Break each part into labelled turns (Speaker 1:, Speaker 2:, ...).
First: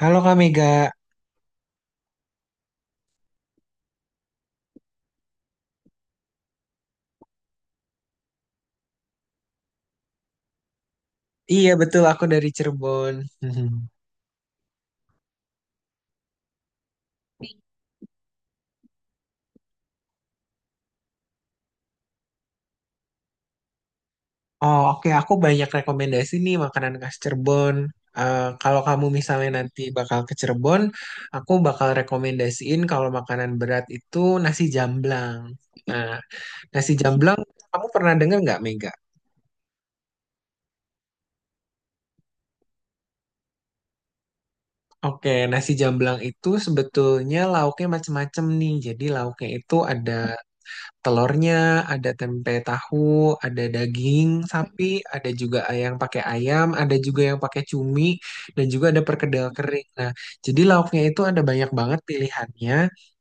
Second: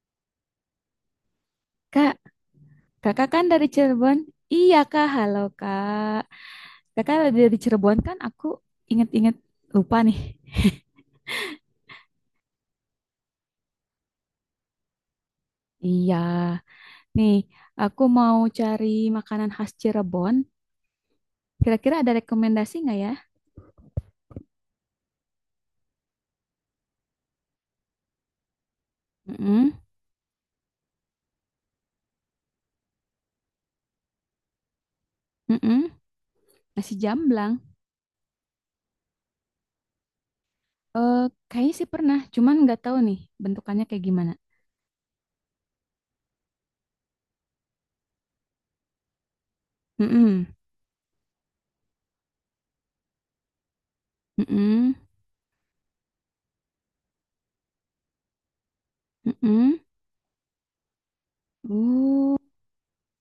Speaker 1: Halo Kak Mega,
Speaker 2: Kak, kakak kan dari Cirebon? Iya kak, halo kak. Kakak dari Cirebon kan aku inget-inget lupa nih.
Speaker 1: iya betul aku dari Cirebon. Mhm.
Speaker 2: Iya, nih aku mau cari makanan khas Cirebon. Kira-kira ada rekomendasi nggak ya?
Speaker 1: Oh oke, aku banyak rekomendasi nih makanan khas Cirebon. Kalau kamu misalnya
Speaker 2: Mm-mm,
Speaker 1: nanti bakal ke Cirebon, aku bakal rekomendasiin kalau makanan berat itu nasi jamblang.
Speaker 2: mm-mm.
Speaker 1: Nah, nasi
Speaker 2: Nasi
Speaker 1: jamblang
Speaker 2: jamblang.
Speaker 1: kamu pernah dengar nggak Mega?
Speaker 2: Eh, kayaknya sih pernah, cuman nggak tahu nih bentukannya kayak gimana.
Speaker 1: Oke, nasi jamblang itu sebetulnya lauknya macem-macem nih. Jadi lauknya itu ada
Speaker 2: Mm-mm,
Speaker 1: telurnya, ada tempe tahu, ada daging sapi,
Speaker 2: mm-mm,
Speaker 1: ada juga yang pakai ayam, ada juga yang pakai cumi, dan juga ada perkedel
Speaker 2: mm-mm.
Speaker 1: kering. Nah, jadi lauknya itu ada banyak banget
Speaker 2: Oh,
Speaker 1: pilihannya.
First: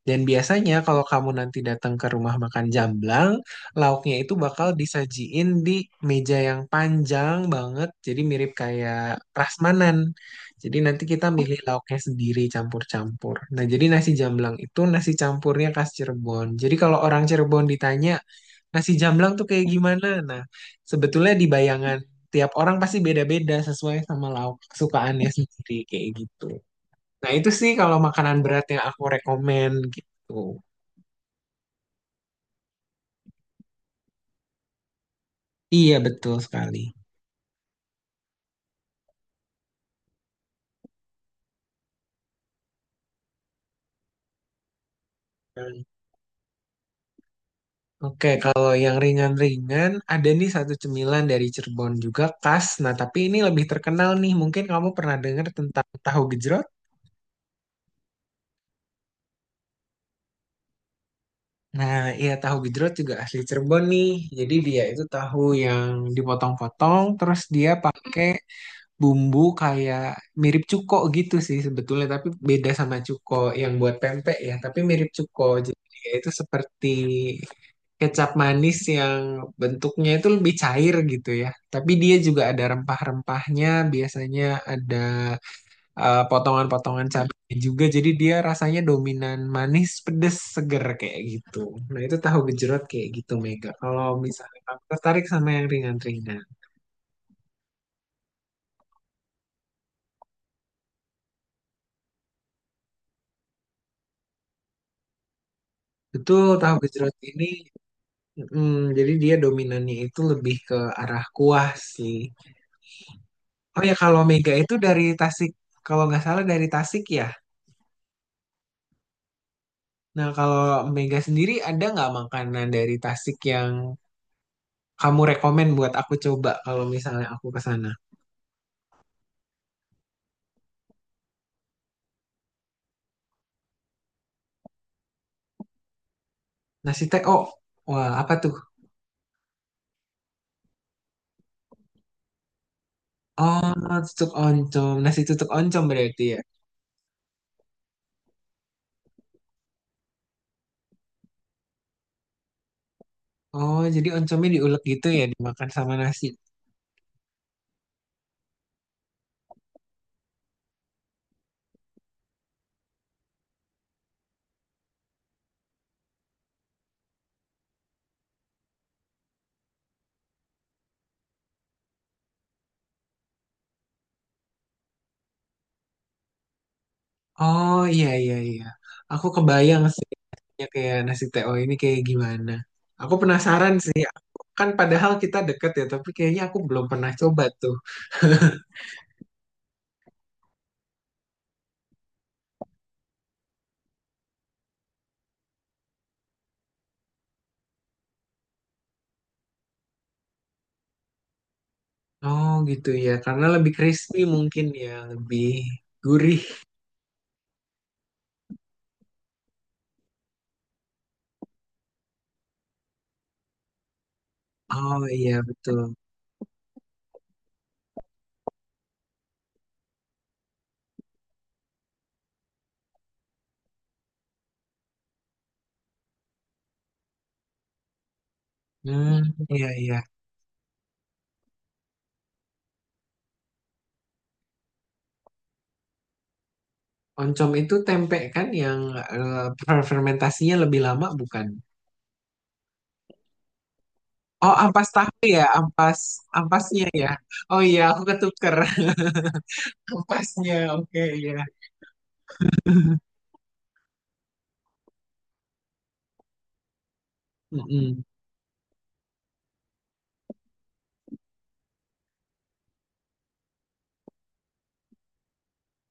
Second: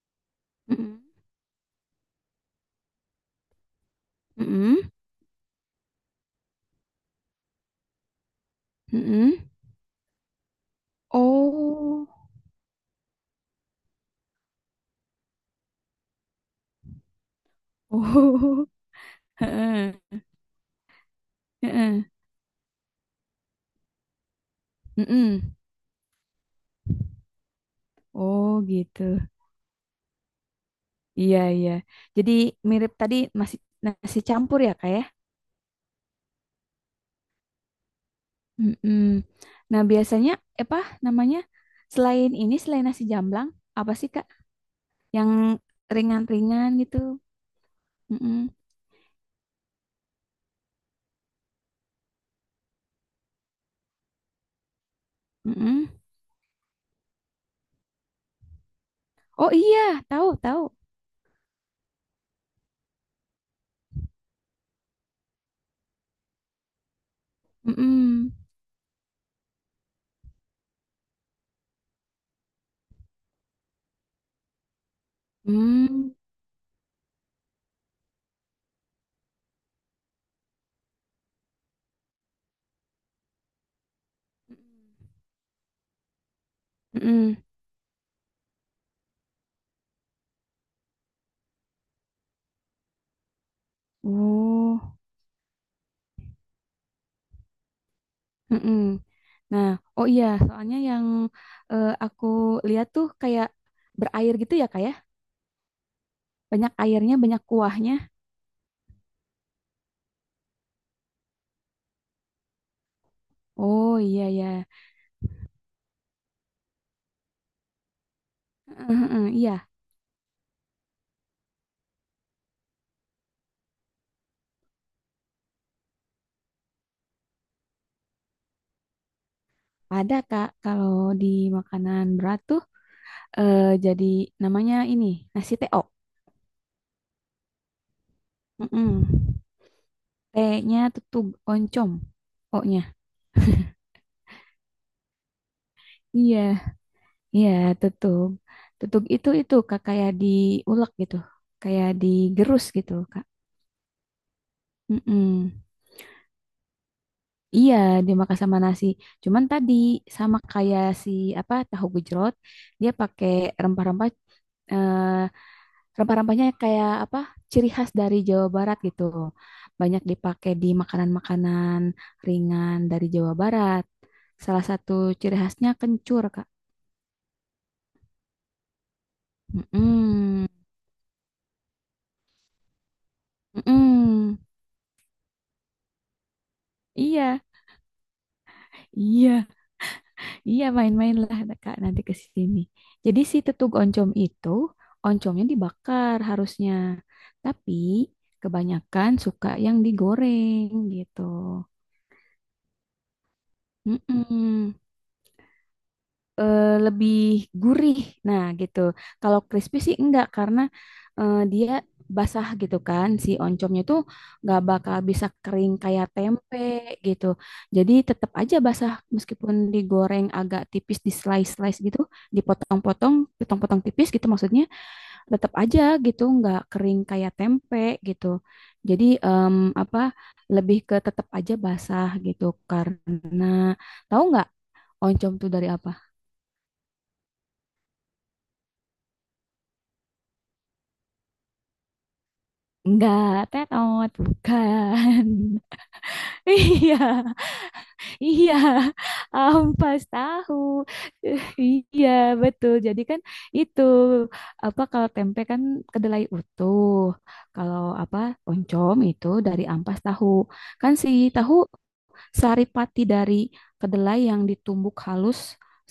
Speaker 1: Dan biasanya
Speaker 2: mm-mm,
Speaker 1: kalau kamu nanti datang ke rumah makan Jamblang, lauknya itu bakal
Speaker 2: mm-mm,
Speaker 1: disajiin di meja yang panjang banget, jadi mirip kayak
Speaker 2: mm-mm.
Speaker 1: prasmanan. Jadi nanti kita Oh, milih lauknya
Speaker 2: Oh,
Speaker 1: sendiri campur-campur. Nah, jadi nasi jamblang itu nasi campurnya khas Cirebon. Jadi kalau orang Cirebon ditanya
Speaker 2: oh.
Speaker 1: nasi jamblang tuh kayak gimana?
Speaker 2: Heeh,
Speaker 1: Nah, sebetulnya di bayangan
Speaker 2: heeh,
Speaker 1: tiap orang pasti beda-beda sesuai sama lauk kesukaannya
Speaker 2: mm-mm.
Speaker 1: sendiri kayak gitu. Nah, itu sih kalau makanan
Speaker 2: Oh
Speaker 1: berat yang aku
Speaker 2: gitu.
Speaker 1: rekomen gitu.
Speaker 2: Iya, iya. Jadi mirip tadi nasi nasi campur ya kak ya.
Speaker 1: Iya, betul sekali.
Speaker 2: Mm-mm. Nah, biasanya apa namanya selain nasi jamblang, apa sih kak yang ringan-ringan gitu?
Speaker 1: Oke,
Speaker 2: Mm-mm,
Speaker 1: kalau yang ringan-ringan, ada nih satu cemilan dari Cirebon juga khas. Nah, tapi ini lebih terkenal nih. Mungkin kamu pernah dengar tentang
Speaker 2: mm-mm.
Speaker 1: tahu gejrot?
Speaker 2: Oh iya, tahu tahu.
Speaker 1: Nah, iya tahu gejrot juga asli Cirebon nih. Jadi dia itu tahu yang dipotong-potong, terus dia pakai
Speaker 2: Mm-mm.
Speaker 1: bumbu kayak mirip cuko gitu sih sebetulnya, tapi beda sama cuko yang buat pempek ya, tapi mirip cuko. Jadi dia
Speaker 2: Mm,
Speaker 1: itu seperti kecap manis yang bentuknya itu lebih cair gitu ya. Tapi dia juga ada rempah-rempahnya, biasanya ada potongan-potongan
Speaker 2: mm-mm.
Speaker 1: cabenya juga. Jadi dia rasanya dominan manis, pedes, seger kayak gitu. Nah itu tahu gejrot kayak gitu Mega. Kalau misalnya kamu
Speaker 2: Oh,
Speaker 1: tertarik sama yang ringan-ringan.
Speaker 2: mm-mm. Nah, oh iya soalnya aku lihat tuh kayak berair gitu ya kak ya?
Speaker 1: Betul,
Speaker 2: Banyak
Speaker 1: tahu
Speaker 2: airnya,
Speaker 1: gejrot
Speaker 2: banyak
Speaker 1: ini.
Speaker 2: kuahnya.
Speaker 1: Mm, jadi dia dominannya itu lebih ke arah kuah sih. Oh ya
Speaker 2: Oh
Speaker 1: kalau
Speaker 2: iya
Speaker 1: Mega
Speaker 2: ya.
Speaker 1: itu dari Tasik. Kalau nggak salah dari Tasik ya.
Speaker 2: Heeh, heeh, iya,
Speaker 1: Nah, kalau Mega sendiri ada nggak makanan dari Tasik yang kamu rekomen buat aku coba kalau misalnya aku ke sana?
Speaker 2: ada Kak. Kalau di makanan berat tuh, jadi namanya ini nasi teo.
Speaker 1: Nasi teh, oh, wah apa tuh?
Speaker 2: Heeh. T-nya tutug oncom. O-nya.
Speaker 1: Oh, tutuk oncom, nasi tutuk oncom berarti
Speaker 2: Iya,
Speaker 1: ya.
Speaker 2: iya tutug. Tutug itu Kak kayak diulek gitu. Kayak digerus gitu, Kak.
Speaker 1: Oh, jadi oncomnya diulek gitu ya,
Speaker 2: Heeh.
Speaker 1: dimakan sama nasi.
Speaker 2: Iya, dimakan sama nasi. Cuman tadi sama kayak si apa tahu gejrot, dia pakai rempah-rempah. eh, Rempah-rempahnya kayak apa? Ciri khas dari Jawa Barat gitu. Banyak dipakai di makanan-makanan ringan dari Jawa Barat. Salah satu ciri khasnya kencur, Kak.
Speaker 1: Oh iya iya iya, aku kebayang sih
Speaker 2: Mm-mm.
Speaker 1: ya kayak nasi teh. Oh ini kayak gimana? Aku penasaran sih.
Speaker 2: Mm-mm.
Speaker 1: Kan padahal kita deket ya, tapi kayaknya aku belum pernah
Speaker 2: Iya,
Speaker 1: coba tuh.
Speaker 2: iya, iya, main-mainlah Kak nanti ke sini. Jadi si tetug oncom itu oncomnya dibakar harusnya. Tapi kebanyakan suka yang digoreng gitu.
Speaker 1: Oh gitu ya, karena lebih crispy mungkin
Speaker 2: Mm-mm.
Speaker 1: ya, lebih gurih.
Speaker 2: Lebih gurih. Nah, gitu. Kalau crispy sih enggak, karena dia basah gitu kan. Si oncomnya tuh nggak bakal
Speaker 1: Oh
Speaker 2: bisa
Speaker 1: iya
Speaker 2: kering
Speaker 1: betul.
Speaker 2: kayak tempe gitu. Jadi tetap aja basah meskipun digoreng agak tipis di slice-slice gitu, dipotong-potong, potong-potong tipis gitu maksudnya, tetap aja gitu nggak kering kayak tempe gitu. Jadi
Speaker 1: Hmm, iya iya.
Speaker 2: apa, lebih ke tetap aja basah gitu, karena tahu nggak oncom tuh dari apa?
Speaker 1: Oncom itu tempe kan yang eh, fermentasinya lebih lama bukan?
Speaker 2: Enggak, terot,
Speaker 1: Oh ampas tahu
Speaker 2: bukan.
Speaker 1: ya, ampas ampasnya
Speaker 2: Iya,
Speaker 1: ya. Oh iya aku
Speaker 2: iya,
Speaker 1: ketuker.
Speaker 2: ampas
Speaker 1: Ampasnya,
Speaker 2: tahu.
Speaker 1: oke iya.
Speaker 2: Eh, Iya, betul. Jadi kan itu apa, kalau tempe kan kedelai utuh. Kalau
Speaker 1: Mm-mm.
Speaker 2: apa, oncom itu dari ampas tahu. Kan si tahu saripati dari kedelai yang ditumbuk halus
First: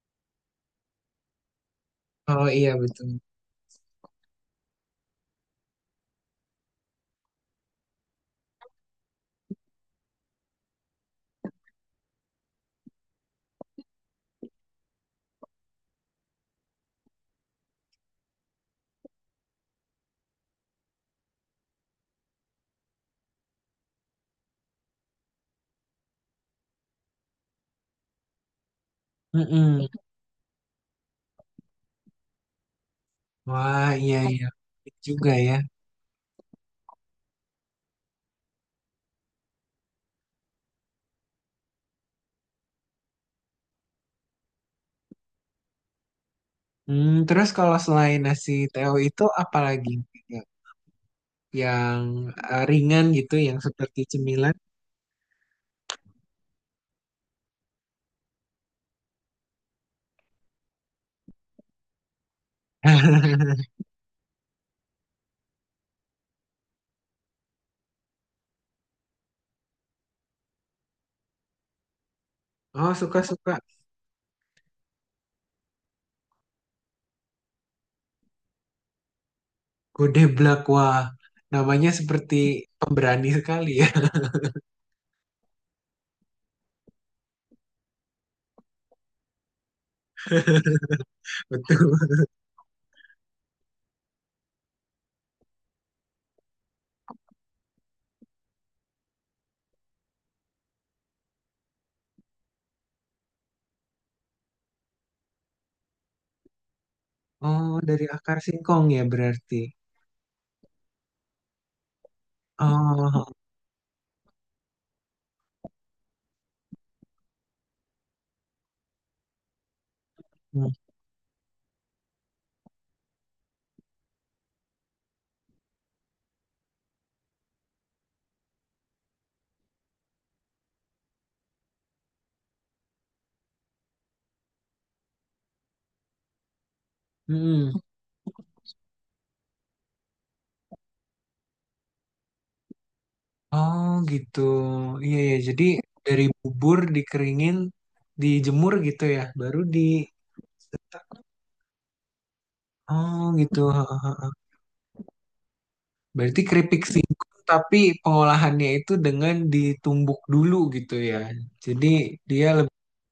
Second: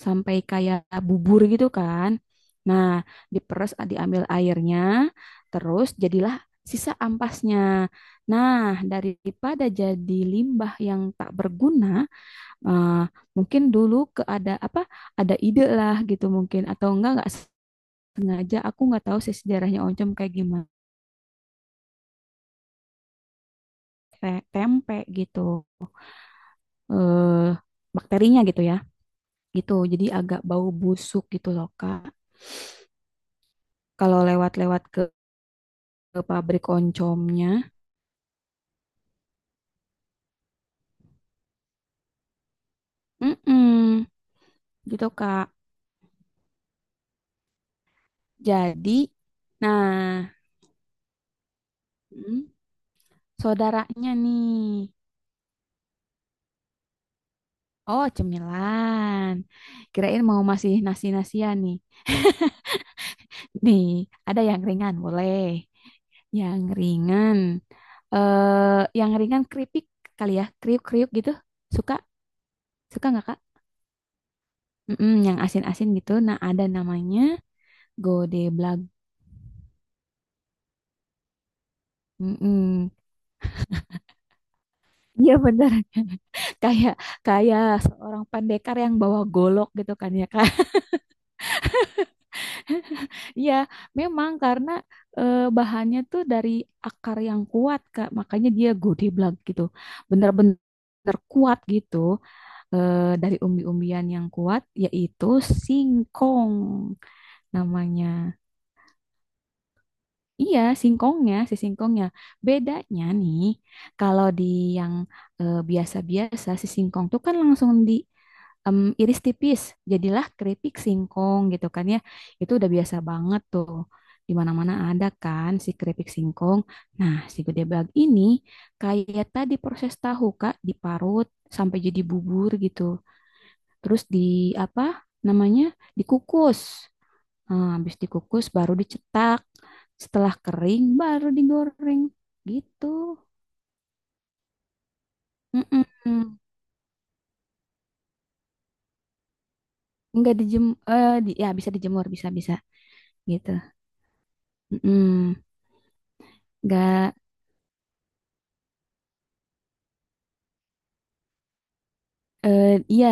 Speaker 2: sampai kayak bubur gitu kan.
Speaker 1: Oh iya
Speaker 2: Nah,
Speaker 1: betul.
Speaker 2: diperes diambil airnya, terus jadilah sisa ampasnya. Nah, daripada jadi limbah yang tak berguna, eh, mungkin dulu ke ada apa, ada ide lah gitu, mungkin atau enggak sengaja, aku nggak tahu sih sejarahnya oncom kayak gimana tempe gitu. Eh, bakterinya gitu ya. Gitu.
Speaker 1: Mm-mm.
Speaker 2: Jadi agak bau busuk gitu loh, Kak.
Speaker 1: Wah iya
Speaker 2: Kalau
Speaker 1: iya
Speaker 2: lewat-lewat ke,
Speaker 1: juga ya.
Speaker 2: ke pabrik oncomnya, mm-mm, gitu, Kak.
Speaker 1: Hmm, terus kalau selain nasi
Speaker 2: Jadi,
Speaker 1: teo itu apa lagi?
Speaker 2: nah,
Speaker 1: Yang
Speaker 2: mm,
Speaker 1: ringan gitu, yang seperti
Speaker 2: saudaranya
Speaker 1: cemilan.
Speaker 2: nih, oh cemilan. Kirain mau masih nasi-nasian nih. Nih, ada yang ringan, boleh. Yang ringan, yang ringan keripik kali ya, kriuk-kriuk gitu. Suka,
Speaker 1: Oh,
Speaker 2: suka nggak, Kak?
Speaker 1: suka-suka.
Speaker 2: Mm-mm, yang asin-asin gitu. Nah, ada namanya Godeblag, blag.
Speaker 1: Godeblak, wah. Namanya seperti
Speaker 2: Mm-mm.
Speaker 1: pemberani sekali ya.
Speaker 2: Iya bener. kayak kayak seorang pendekar yang bawa golok gitu kan ya Kak.
Speaker 1: Betul.
Speaker 2: Iya, memang karena bahannya tuh dari akar yang kuat Kak, makanya dia godeblag gitu. Bener-bener kuat gitu, dari umbi-umbian yang kuat yaitu singkong
Speaker 1: Oh, dari akar
Speaker 2: namanya.
Speaker 1: singkong ya berarti.
Speaker 2: Iya, singkongnya, si singkongnya. Bedanya
Speaker 1: Oh,
Speaker 2: nih, kalau di yang biasa-biasa, si singkong tuh kan langsung di iris tipis, jadilah keripik singkong gitu kan ya. Itu udah biasa banget tuh. Di mana-mana ada kan si keripik singkong. Nah, si gede bag ini kayak tadi proses tahu Kak, diparut sampai jadi bubur gitu. Terus di apa namanya? Dikukus.
Speaker 1: hmm.
Speaker 2: Nah, habis dikukus baru dicetak. Setelah kering baru digoreng. Gitu.
Speaker 1: Oh gitu. Iya ya. Jadi dari
Speaker 2: Mm-mm.
Speaker 1: bubur dikeringin, dijemur gitu ya, baru di.
Speaker 2: Nggak ya bisa dijemur, bisa bisa
Speaker 1: Oh
Speaker 2: gitu.
Speaker 1: gitu.
Speaker 2: Mm-mm.
Speaker 1: Berarti keripik
Speaker 2: Nggak,
Speaker 1: singkong tapi pengolahannya itu dengan ditumbuk dulu gitu ya. Jadi dia lebih
Speaker 2: iya,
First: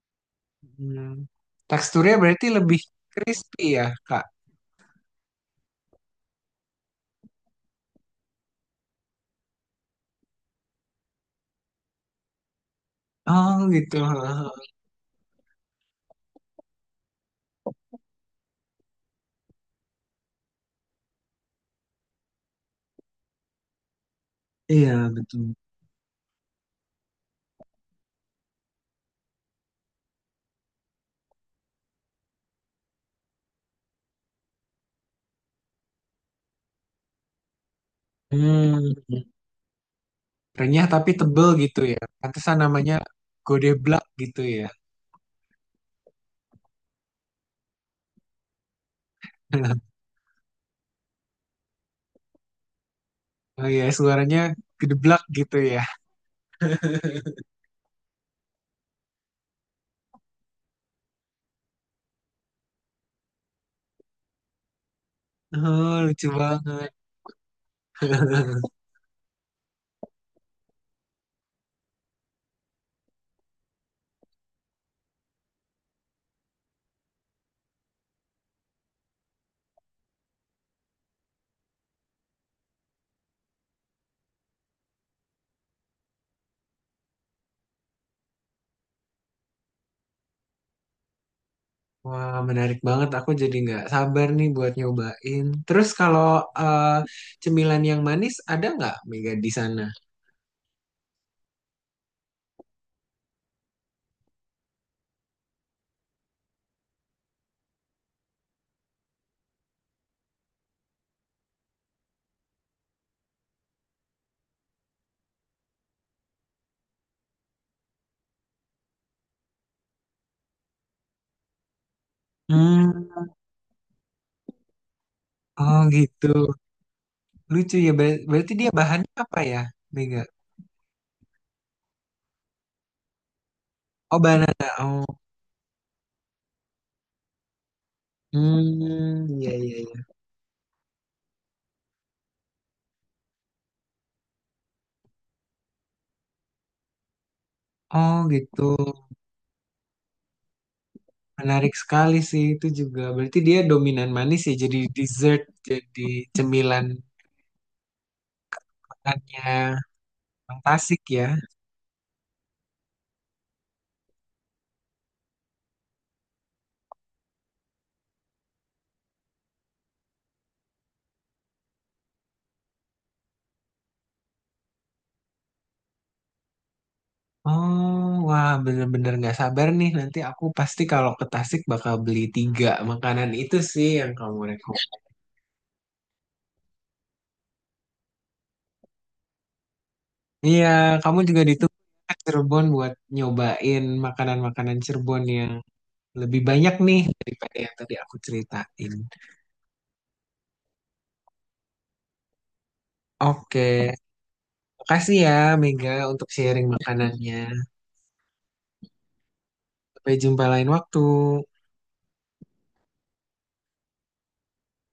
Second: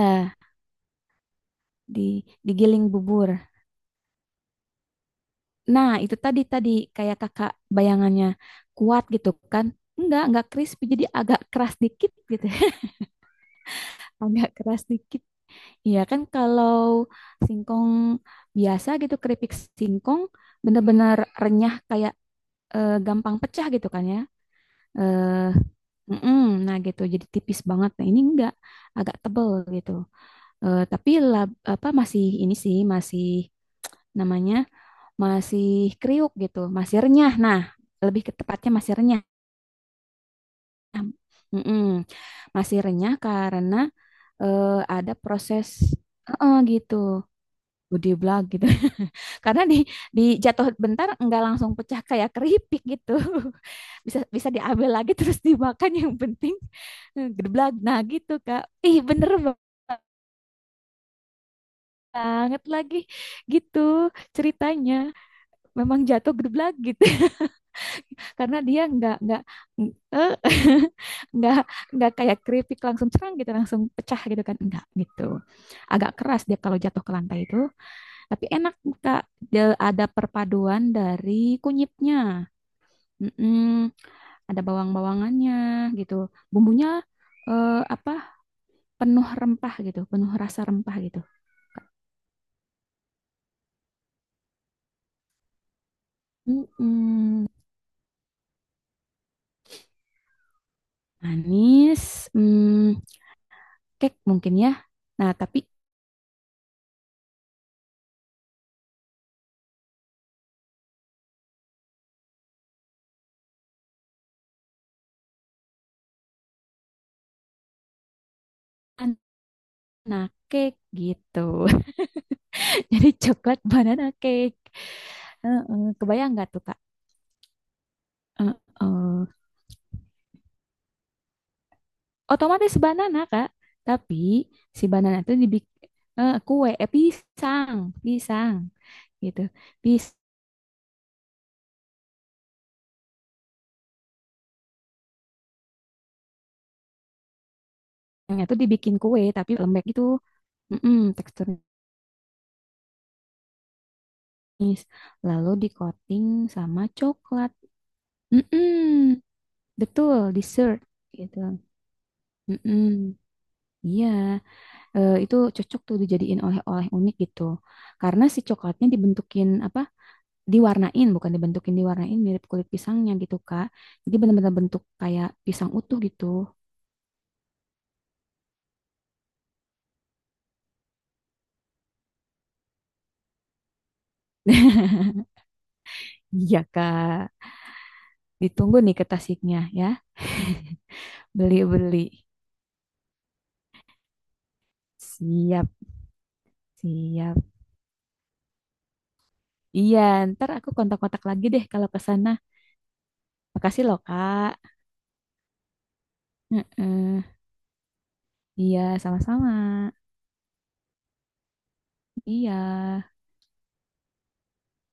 Speaker 1: hmm, teksturnya
Speaker 2: di
Speaker 1: berarti lebih
Speaker 2: digiling bubur.
Speaker 1: crispy ya, Kak.
Speaker 2: Nah, itu tadi tadi kayak kakak bayangannya kuat gitu kan. Enggak crispy, jadi agak keras dikit gitu,
Speaker 1: Oh gitu.
Speaker 2: agak keras dikit. Iya kan kalau singkong biasa gitu, keripik singkong bener-bener renyah, kayak gampang pecah gitu kan ya.
Speaker 1: Iya, betul.
Speaker 2: Eh, mm-mm, nah gitu, jadi tipis banget. Nah, ini enggak, agak tebel gitu. Tapi apa, masih ini sih, masih namanya masih kriuk gitu, masih renyah. Nah, lebih ke tepatnya
Speaker 1: Hmm.
Speaker 2: masih renyah.
Speaker 1: Renyah tapi tebel gitu
Speaker 2: Mm-mm,
Speaker 1: ya. Pantesan
Speaker 2: masih
Speaker 1: namanya
Speaker 2: renyah karena
Speaker 1: godeblak gitu ya.
Speaker 2: eh, ada proses, gitu. Gede blag gitu. Karena di jatuh bentar nggak langsung pecah kayak keripik gitu.
Speaker 1: Oh iya,
Speaker 2: Bisa
Speaker 1: suaranya
Speaker 2: bisa diambil lagi
Speaker 1: gedeblak
Speaker 2: terus
Speaker 1: gitu ya.
Speaker 2: dimakan, yang penting gede blag. Nah, gitu, Kak. Ih, bener banget lagi gitu ceritanya. Memang
Speaker 1: Oh, lucu
Speaker 2: jatuh gede blag
Speaker 1: banget.
Speaker 2: gitu. Karena dia nggak eh, nggak nggak kayak keripik langsung cerang gitu, langsung pecah gitu kan. Enggak gitu. Agak keras dia kalau jatuh ke lantai itu, tapi enak, Kak. Dia ada perpaduan dari kunyitnya. Mm-mm, ada bawang-bawangannya gitu. Bumbunya apa? Penuh rempah gitu, penuh rasa rempah gitu.
Speaker 1: Wah, menarik banget. Aku jadi nggak sabar nih buat nyobain. Terus kalau eh,
Speaker 2: Mm-mm,
Speaker 1: cemilan yang manis ada nggak Mega di sana?
Speaker 2: manis, mm, cake mungkin ya. Nah, tapi banana cake gitu. Jadi
Speaker 1: Hmm,
Speaker 2: coklat banana cake.
Speaker 1: oh
Speaker 2: Heeh,
Speaker 1: gitu.
Speaker 2: kebayang nggak tuh, Kak?
Speaker 1: Lucu ya. Ber- berarti dia bahannya
Speaker 2: Heeh.
Speaker 1: apa ya, Mega?
Speaker 2: Otomatis banana, Kak.
Speaker 1: Oh,
Speaker 2: Tapi
Speaker 1: banana.
Speaker 2: si
Speaker 1: Oh,
Speaker 2: banana itu dibikin kue, pisang, pisang
Speaker 1: hmm,
Speaker 2: gitu.
Speaker 1: iya iya iya. Oh
Speaker 2: Yang tuh
Speaker 1: gitu.
Speaker 2: dibikin kue tapi lembek gitu. Mm-mm, teksturnya
Speaker 1: Menarik sekali sih itu juga. Berarti dia dominan manis ya. Jadi
Speaker 2: manis.
Speaker 1: dessert,
Speaker 2: Lalu di
Speaker 1: jadi
Speaker 2: coating sama
Speaker 1: cemilan
Speaker 2: coklat. Mm-mm,
Speaker 1: makannya.
Speaker 2: betul, dessert
Speaker 1: Fantastik ya.
Speaker 2: gitu. Mm-mm, iya. Itu cocok tuh dijadiin oleh-oleh unik gitu. Karena si coklatnya dibentukin apa? Diwarnain, bukan dibentukin, diwarnain mirip kulit pisangnya gitu, Kak. Jadi benar-benar bentuk kayak pisang utuh gitu.
Speaker 1: Oh, wah bener-bener nggak sabar nih. Nanti aku pasti kalau ke Tasik bakal beli 3 makanan itu sih yang kamu rekom.
Speaker 2: Iya, Kak. Ditunggu nih ke Tasiknya ya.
Speaker 1: Iya, kamu juga ditunggu
Speaker 2: Beli-beli.
Speaker 1: ke Cirebon buat nyobain makanan-makanan Cirebon yang
Speaker 2: Siap,
Speaker 1: lebih banyak nih
Speaker 2: siap.
Speaker 1: daripada yang tadi aku ceritain.
Speaker 2: Iya, ntar aku kontak-kontak lagi deh kalau ke sana.
Speaker 1: Oke,
Speaker 2: Makasih loh, Kak.
Speaker 1: makasih ya Mega untuk sharing
Speaker 2: Heeh.
Speaker 1: makanannya.
Speaker 2: Iya, sama-sama.
Speaker 1: Sampai jumpa lain waktu.
Speaker 2: Iya.